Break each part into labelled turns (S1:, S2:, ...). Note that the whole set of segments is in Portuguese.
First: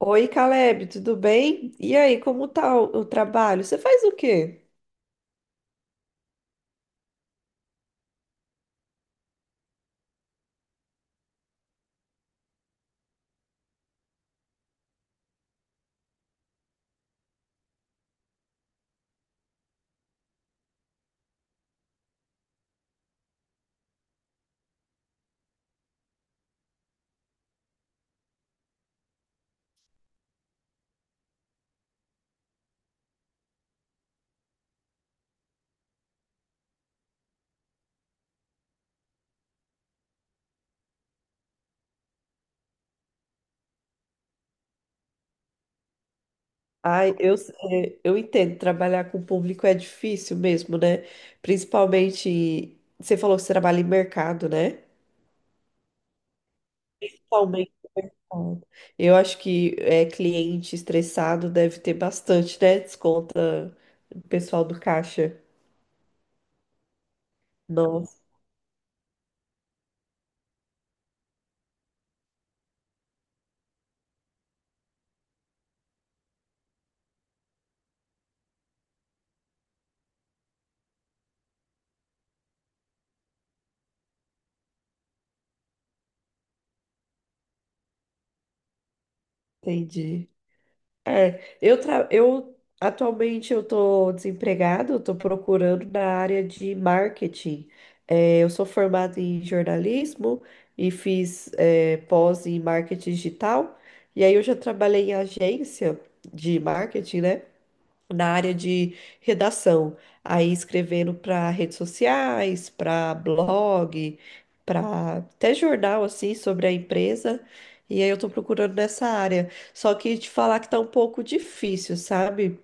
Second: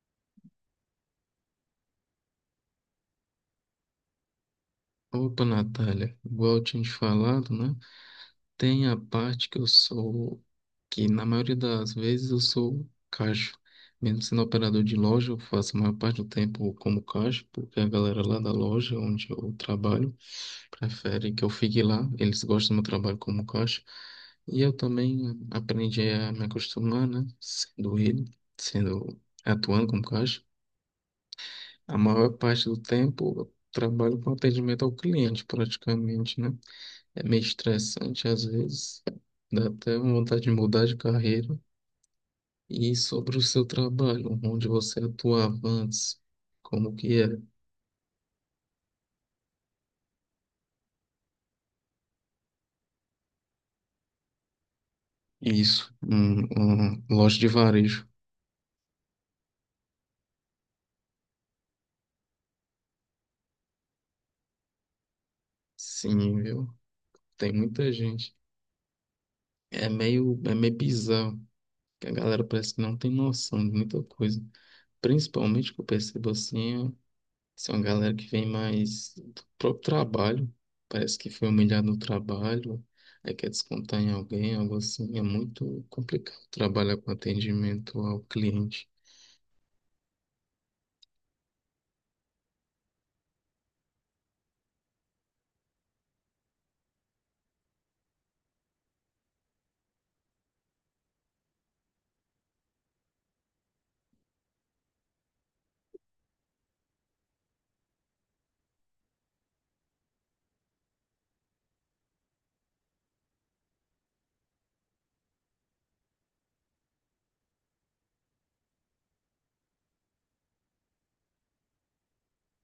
S1: Oi, Caleb, tudo bem? E aí, como tá o trabalho? Você faz o quê?
S2: Opa, Natália, igual eu tinha te falado, né? Tem a parte que na maioria das vezes eu sou caixa. Mesmo sendo operador de loja, eu faço a maior parte do tempo como caixa, porque a galera lá da loja onde eu trabalho prefere que eu fique lá. Eles gostam do meu trabalho como caixa. E eu também aprendi a me acostumar, né? Sendo ele, sendo atuando como caixa. A maior parte do tempo eu trabalho com atendimento ao cliente, praticamente, né? É meio estressante às vezes, dá até vontade de mudar de carreira. E sobre o seu trabalho, onde você atuava antes, como que
S1: Ai,
S2: era?
S1: eu entendo, trabalhar com o público é difícil mesmo, né? Principalmente, você falou que você trabalha em mercado, né?
S2: Isso, loja de
S1: Principalmente.
S2: varejo.
S1: Eu acho que cliente estressado deve ter bastante, né? Desconta o pessoal do caixa.
S2: Sim, viu? Tem muita
S1: Nossa,
S2: gente. É meio bizarro, que a galera parece que não tem noção de muita coisa. Principalmente que eu percebo assim, são uma galera que vem mais do próprio trabalho. Parece que foi humilhado no trabalho, aí quer descontar em alguém, algo assim. É muito complicado trabalhar com atendimento ao cliente.
S1: entendi. É, eu, tra... eu atualmente eu tô desempregado, eu tô procurando na área de marketing. É, eu sou formada em jornalismo e fiz pós em marketing digital. E aí eu já trabalhei em agência de marketing, né? Na área de redação, aí escrevendo para redes sociais, para blog, para até jornal assim sobre a empresa. E aí eu tô procurando nessa área. Só que te falar que tá um pouco difícil, sabe?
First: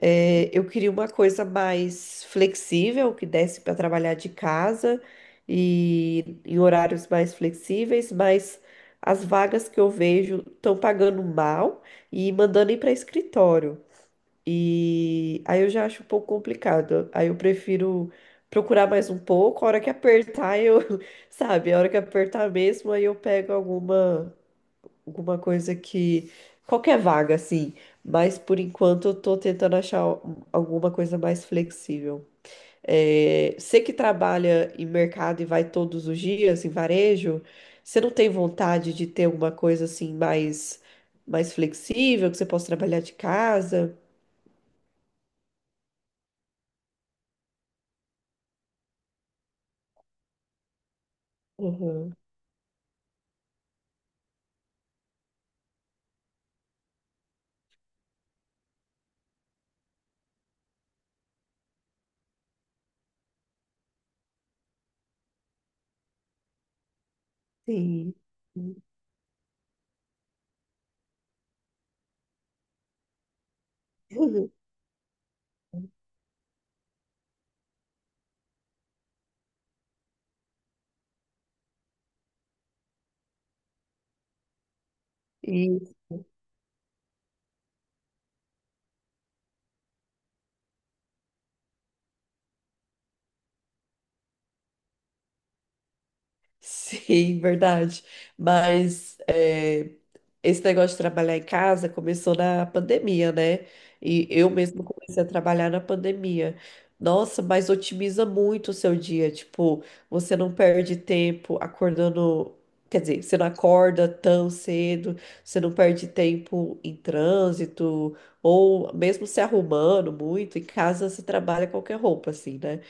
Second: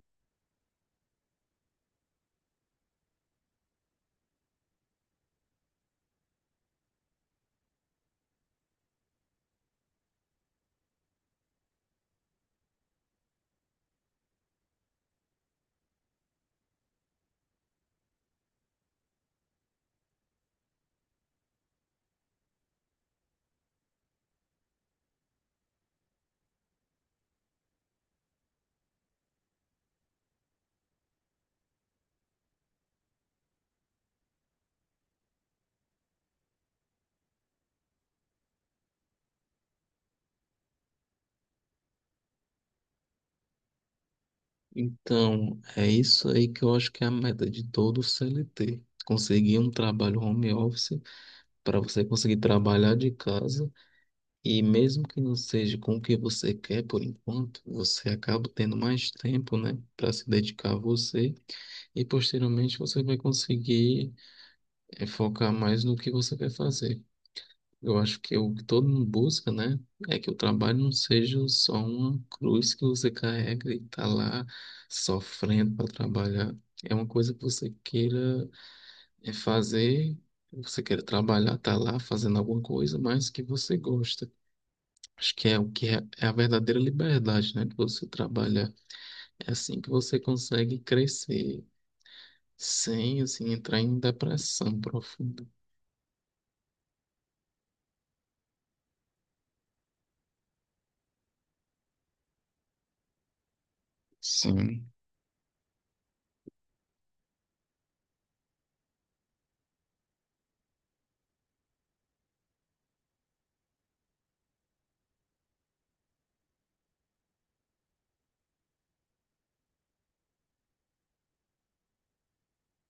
S1: É, eu queria uma coisa mais flexível, que desse para trabalhar de casa e em horários mais flexíveis, mas as vagas que eu vejo estão pagando mal e mandando ir para escritório. E aí eu já acho um pouco complicado. Aí eu prefiro procurar mais um pouco, a hora que apertar eu, sabe, a hora que apertar mesmo, aí eu pego alguma coisa que qualquer vaga assim, mas por enquanto eu tô tentando achar alguma coisa mais flexível. É, você que trabalha em mercado e vai todos os dias em varejo, você não tem vontade de ter uma coisa assim mais flexível, que você possa trabalhar de casa?
S2: Então, é isso aí que eu acho que é a meta de todo CLT. Conseguir um trabalho home office para você
S1: Uhum.
S2: conseguir trabalhar de casa. E mesmo que não seja com o que você quer por enquanto, você acaba tendo mais tempo, né, para se dedicar a você, e posteriormente você vai conseguir focar mais no que você quer fazer. Eu
S1: Sim.
S2: acho que o que todo mundo busca, né, é que o trabalho não seja só uma cruz que você carrega e tá lá sofrendo para trabalhar. É uma coisa que você queira fazer, você queira trabalhar, tá lá fazendo alguma coisa, mas que você gosta. Acho que é o
S1: E,
S2: que é, é a verdadeira liberdade, né? De você trabalhar. É assim que você consegue crescer sem, assim, entrar em depressão profunda.
S1: sim, verdade. Mas esse negócio de trabalhar em casa começou na pandemia, né? E eu mesma
S2: Sim,
S1: comecei a trabalhar na pandemia. Nossa, mas otimiza muito o seu dia. Tipo, você não perde tempo acordando. Quer dizer, você não acorda tão cedo, você não perde tempo em trânsito, ou mesmo se arrumando muito, em casa você trabalha qualquer roupa, assim, né?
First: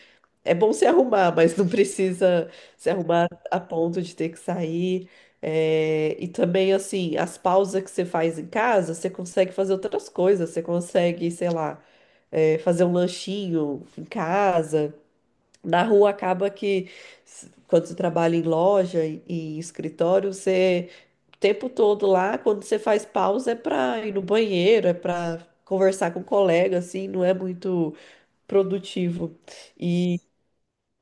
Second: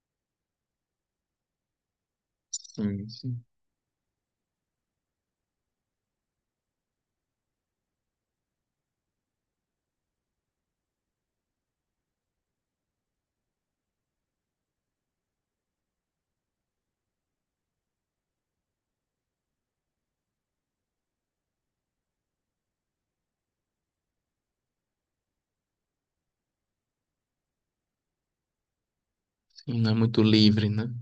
S1: É bom se arrumar, mas não precisa se
S2: sim,
S1: arrumar
S2: sim,
S1: a ponto de ter que sair. É, e também, assim, as pausas que você faz em casa, você consegue fazer outras coisas. Você consegue, sei lá, fazer um lanchinho em casa. Na rua acaba que, quando você trabalha em loja e em escritório, você, o tempo todo lá, quando você faz pausa, é para ir no banheiro, é para conversar com o colega, assim, não é muito produtivo.
S2: sim, não é muito livre, né?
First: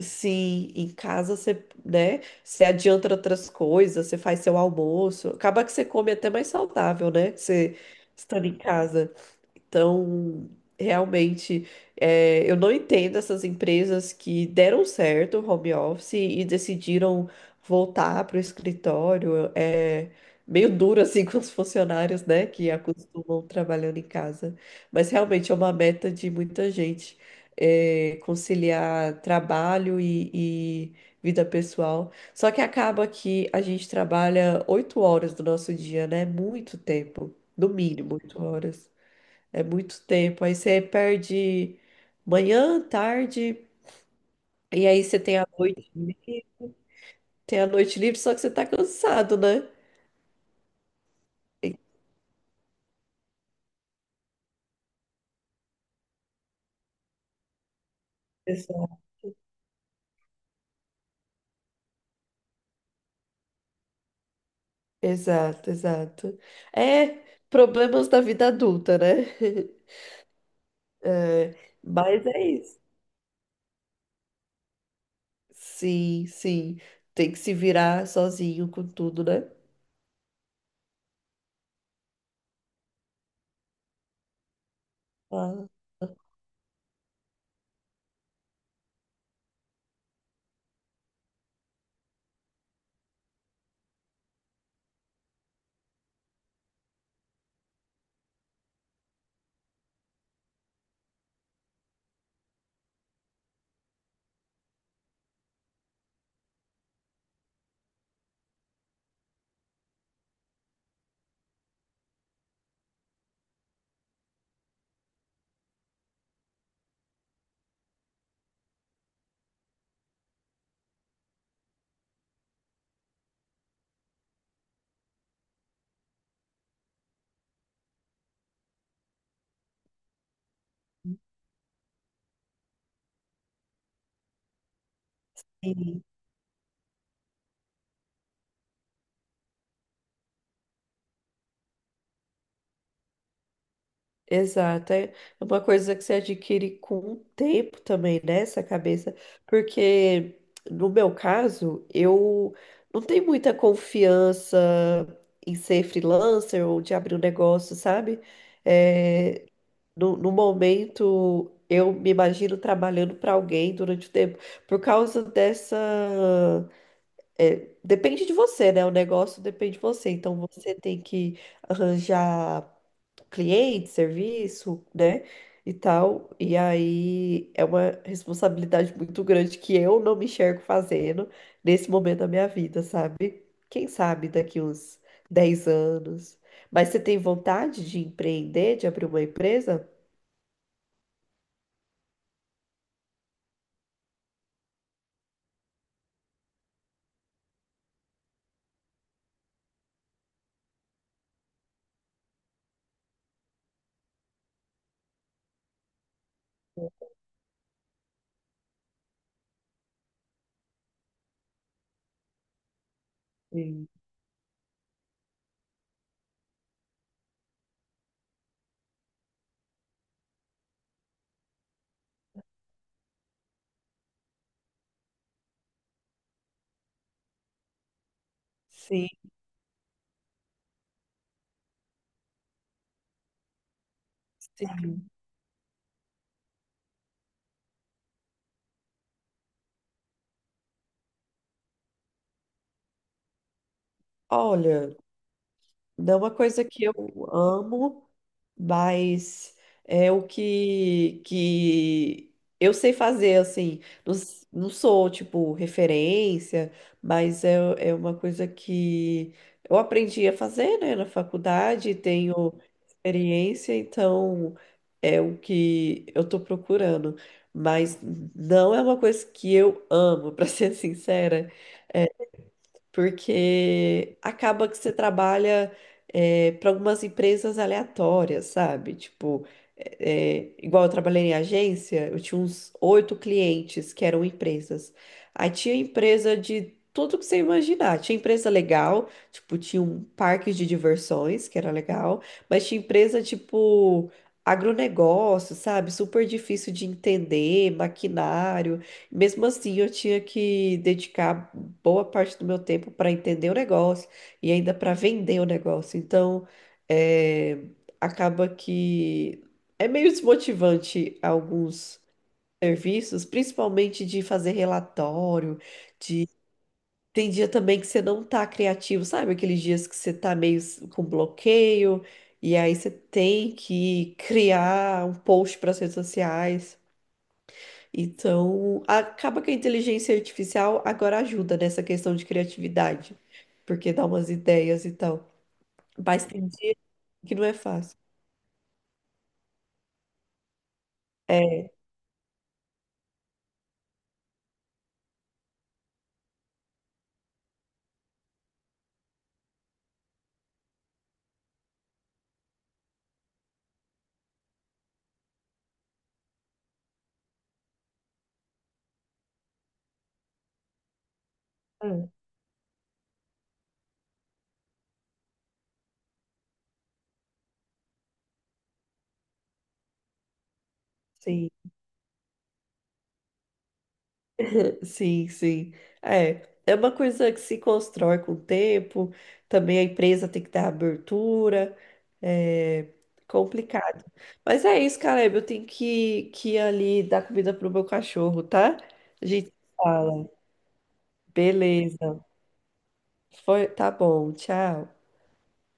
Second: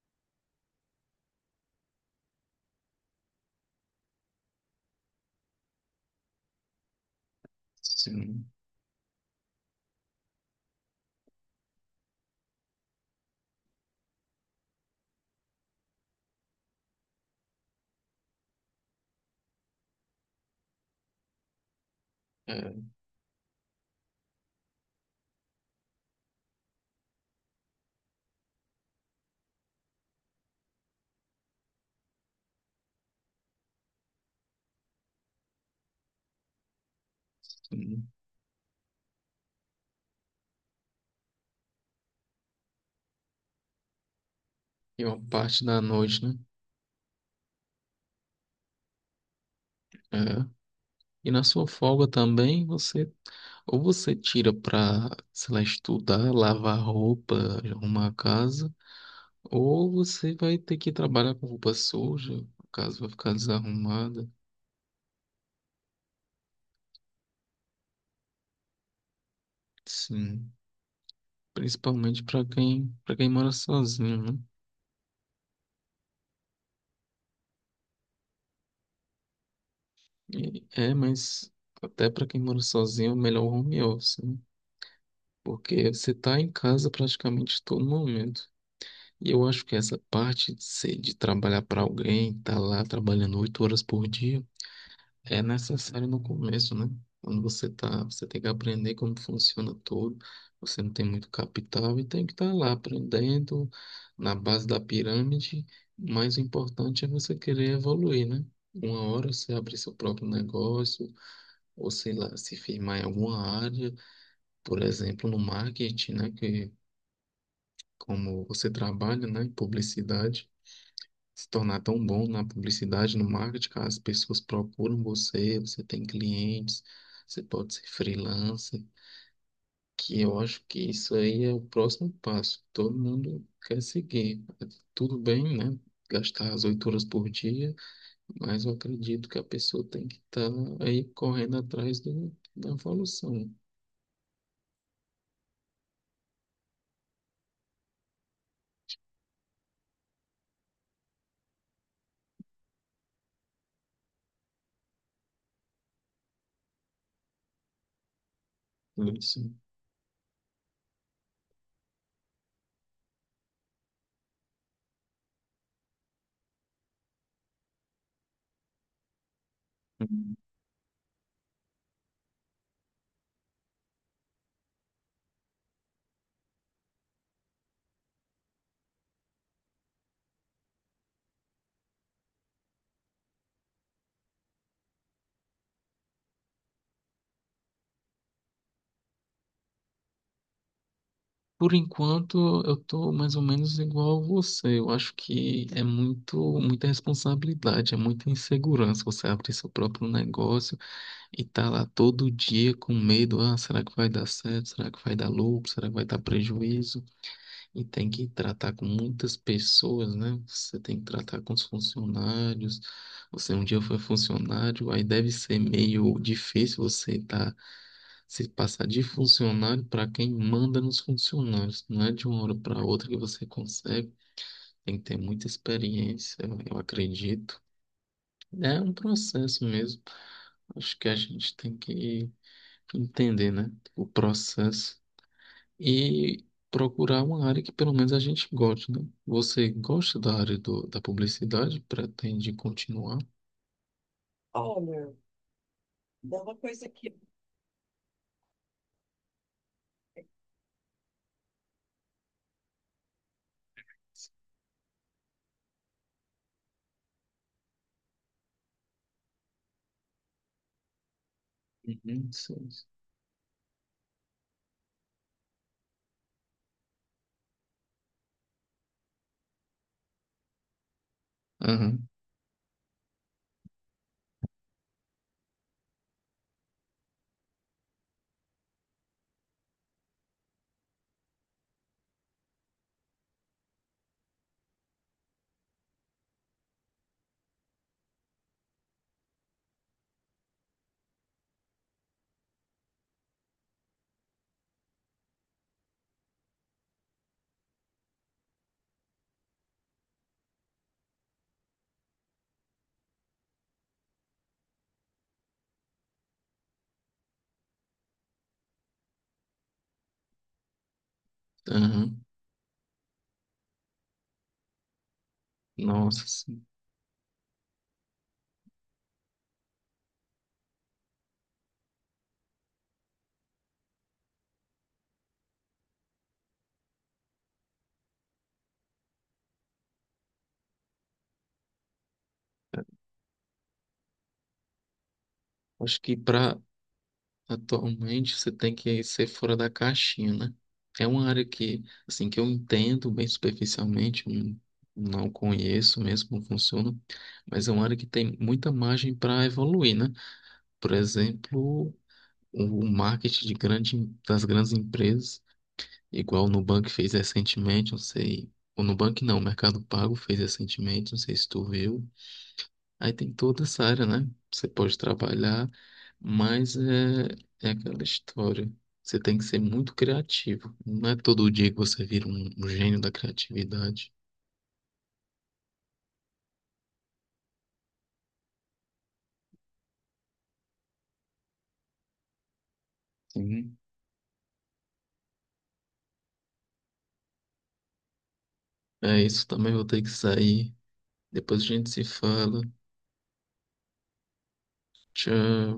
S1: Sim, em casa você, né, você adianta outras coisas, você faz seu almoço. Acaba que você come até mais saudável, né? Você estando
S2: Sim.
S1: em casa. Então, realmente, eu não entendo essas empresas que deram certo o home office e decidiram voltar para o escritório. É meio duro assim com os funcionários, né, que
S2: É,
S1: acostumam trabalhando em casa. Mas realmente é uma meta de muita gente, conciliar trabalho e vida pessoal. Só que acaba que a gente trabalha 8 horas do nosso dia, né? Muito tempo, no
S2: sim.
S1: mínimo 8 horas. É muito tempo. Aí você perde manhã, tarde, e aí
S2: E uma
S1: você tem a
S2: parte da
S1: noite,
S2: noite, né?
S1: livre- tem a noite livre, só que você tá cansado, né?
S2: É. E na sua folga também, você ou você tira pra, sei lá, estudar, lavar roupa, arrumar a casa,
S1: Exato.
S2: ou você vai ter que trabalhar com roupa suja, a casa vai ficar desarrumada.
S1: Exato. Exato. É problemas da vida adulta, né?
S2: Sim,
S1: É,
S2: principalmente
S1: mas é isso.
S2: para quem mora sozinho, né?
S1: Sim, sim. Tem que se virar sozinho com tudo, né?
S2: E- é, mas até para quem mora sozinho, é melhor o home office, né?
S1: Ah,
S2: Porque você tá em casa praticamente todo momento. E eu acho que essa parte de ser, de trabalhar para alguém, tá lá trabalhando 8 horas por dia, é necessário no começo, né? Quando você tá, você tem que aprender como funciona tudo. Você não tem muito capital e tem que estar lá aprendendo na base da pirâmide. Mas o importante é você querer evoluir, né? Uma hora você abrir seu próprio negócio, ou sei lá, se firmar em alguma área, por exemplo, no marketing, né? Que como você trabalha, né? Em publicidade, se tornar tão bom na publicidade, no marketing, cara, as pessoas procuram você, você tem clientes, você pode ser freelancer, que eu acho que isso aí é o próximo passo. Todo mundo quer seguir. Tudo bem, né?
S1: sim.
S2: Gastar as 8 horas por dia, mas eu acredito que a pessoa tem que estar aí correndo atrás do, da evolução.
S1: Exato, é uma coisa que você adquire com o tempo também, né? Essa cabeça, porque no meu caso, eu não tenho muita confiança em ser freelancer ou de abrir um negócio, sabe?
S2: Isso.
S1: É, no momento, eu me imagino trabalhando para alguém durante o tempo, por causa dessa. Depende de você, né? O negócio depende de você, então você tem que arranjar cliente, serviço, né? E tal. E aí é uma responsabilidade muito grande que eu não me enxergo fazendo nesse momento da minha vida, sabe? Quem sabe daqui uns 10 anos. Mas você tem vontade de empreender, de abrir uma empresa?
S2: Por enquanto, eu tô mais ou menos igual a você. Eu acho que é muito, muita responsabilidade, é muita insegurança você abrir seu próprio negócio e tá lá todo dia com medo, ah, será que vai dar certo? Será que vai dar lucro? Será que vai dar prejuízo? E tem que tratar com muitas pessoas, né? Você tem que tratar com os funcionários. Você um dia
S1: Sim.
S2: foi funcionário, aí deve ser meio difícil você estar se passar de funcionário para quem manda nos funcionários. Não é de uma hora para outra que você consegue. Tem que ter muita experiência, eu acredito. É um
S1: Sim.
S2: processo mesmo. Acho que a gente tem que entender, né? O
S1: Sim.
S2: processo, e procurar uma área que pelo menos a gente goste, né? Você gosta da área do, da publicidade? Pretende continuar?
S1: Olha,
S2: Olha.
S1: não é uma
S2: É uma
S1: coisa que
S2: coisa
S1: eu
S2: que
S1: amo. Mas é o que eu sei fazer, assim. Não, não sou, tipo, referência, mas é uma coisa que eu aprendi a fazer, né, na faculdade,
S2: Uhum,
S1: tenho
S2: sim.
S1: experiência, então é o que eu tô procurando. Mas não é uma coisa que eu amo, pra ser sincera,
S2: Aham,
S1: porque acaba que você trabalha para algumas empresas aleatórias, sabe? Tipo, igual eu trabalhei em agência, eu tinha uns oito clientes que eram empresas. Aí tinha empresa de tudo que você imaginar. Tinha empresa legal, tipo, tinha um parque de diversões, que era legal, mas tinha empresa tipo agronegócio, sabe? Super difícil de entender, maquinário. Mesmo assim, eu tinha que dedicar boa parte do meu tempo para entender o negócio e ainda para vender o negócio. Então, é, acaba que é meio desmotivante alguns
S2: aham.
S1: serviços, principalmente de fazer relatório.
S2: Nossa,
S1: De
S2: sim.
S1: Tem dia também que você não tá criativo, sabe? Aqueles dias que você tá meio com bloqueio e aí você tem que criar um post para as redes sociais. Então, acaba que a inteligência artificial agora ajuda nessa questão de criatividade, porque dá umas ideias e tal.
S2: Acho que
S1: Mas tem
S2: para
S1: dia que não é fácil.
S2: Atualmente você tem que ser fora da caixinha, né? É uma área
S1: É,
S2: que, assim, que eu entendo bem superficialmente, não conheço mesmo como funciona, mas é uma área que tem muita margem para evoluir, né? Por exemplo, o marketing das grandes empresas, igual o Nubank fez recentemente, não sei, o Nubank não, o Mercado Pago fez recentemente, não sei se tu viu.
S1: hum,
S2: Aí tem toda essa área, né? Você pode trabalhar, mas é aquela história. Você tem que ser muito criativo. Não é todo
S1: sim,
S2: dia que você vira um gênio da criatividade.
S1: sim, sim. É, é uma coisa que se constrói com o tempo, também a empresa tem que dar abertura, é
S2: Sim.
S1: complicado. Mas é isso, Caleb, eu tenho que ir ali dar comida pro meu cachorro, tá?
S2: É
S1: A
S2: isso
S1: gente
S2: também, vou ter que
S1: fala.
S2: sair. Depois a gente se
S1: Beleza.
S2: fala.
S1: Foi, tá bom, tchau.
S2: Tchau.